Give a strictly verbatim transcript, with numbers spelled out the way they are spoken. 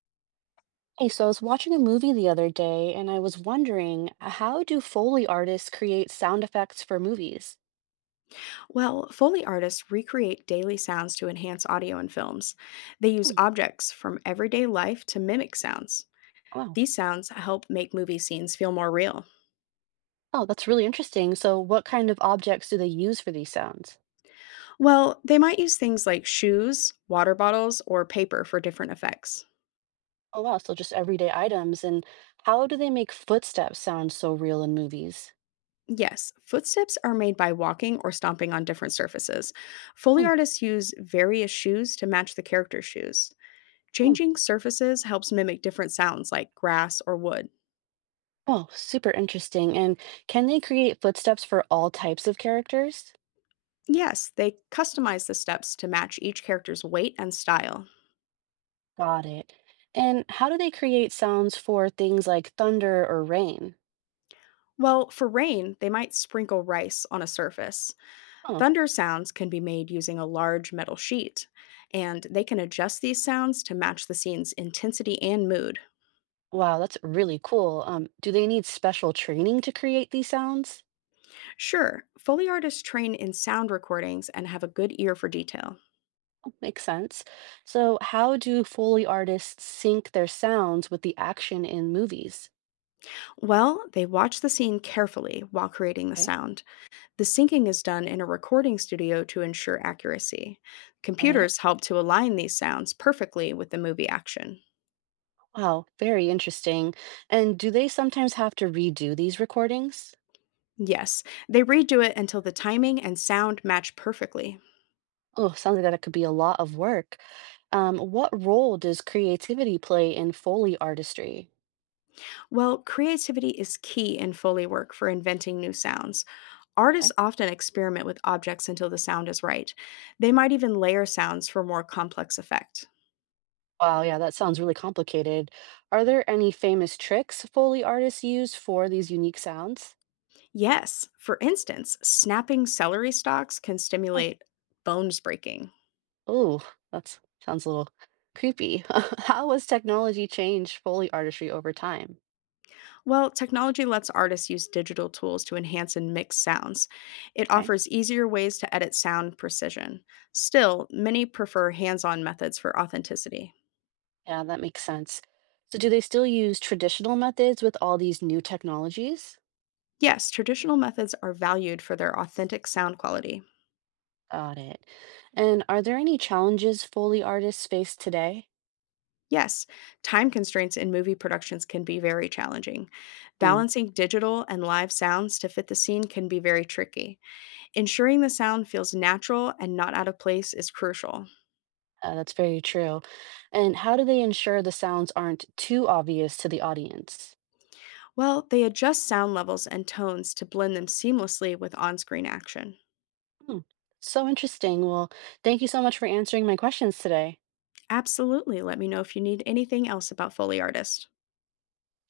Hey, so I was watching a movie the other day and I was wondering, how do Foley artists create sound effects for movies? Well, Foley artists recreate daily sounds to enhance audio in films. They use Hmm, objects from everyday life to mimic sounds. wow. These sounds help make movie scenes feel more real. Oh, that's really interesting. So what kind of objects do they use for these sounds? Well, they might use things like shoes, water bottles, or paper for different effects. Oh, wow. So just everyday items. And how do they make footsteps sound so real in movies? Yes, footsteps are made by walking or stomping on different surfaces. Foley Hmm, artists use various shoes to match the character's shoes. hmm. Changing surfaces helps mimic different sounds like grass or wood. Oh, super interesting. And can they create footsteps for all types of characters? Yes, they customize the steps to match each character's weight and style. Got it. And how do they create sounds for things like thunder or rain? Well, for rain, they might sprinkle rice on a surface. Huh. Thunder sounds can be made using a large metal sheet, and they can adjust these sounds to match the scene's intensity and mood. Wow, that's really cool. Um, do they need special training to create these sounds? Sure, Foley artists train in sound recordings and have a good ear for detail. Oh, makes sense. So, how do Foley artists sync their sounds with the action in movies? Well, they watch the scene carefully while creating the Okay, sound. The syncing is done in a recording studio to ensure accuracy. got it. Computers help to align these sounds perfectly with the movie action. Wow, very interesting. And do they sometimes have to redo these recordings? Yes, they redo it until the timing and sound match perfectly. Oh, sounds like that could be a lot of work. Um, what role does creativity play in Foley artistry? Well, creativity is key in Foley work for inventing new sounds. Artists often experiment with objects until the sound is right. They might even layer sounds for more complex effect. Wow, yeah, that sounds really complicated. Are there any famous tricks Foley artists use for these unique sounds? Yes, for instance, snapping celery stalks can Oh, stimulate bones breaking. ooh, that sounds a little creepy. How has technology changed Foley artistry over time? Well, technology lets artists use digital tools to enhance and mix sounds. It Okay, offers easier ways to edit sound precision. Still, many prefer hands on methods for authenticity. yeah, that makes sense. So, do they still use traditional methods with all these new technologies? Yes, traditional methods are valued for their authentic sound quality. Got it. And are there any challenges Foley artists face today? Yes, time constraints in movie productions can be very challenging. Mm, Balancing digital and live sounds to fit the scene can be very tricky. Ensuring the sound feels natural and not out of place is crucial. uh, that's very true. And how do they ensure the sounds aren't too obvious to the audience? Well, they adjust sound levels and tones to blend them seamlessly with on screen action. Hmm. So interesting. Well, thank you so much for answering my questions today. Absolutely. Let me know if you need anything else about Foley Artist.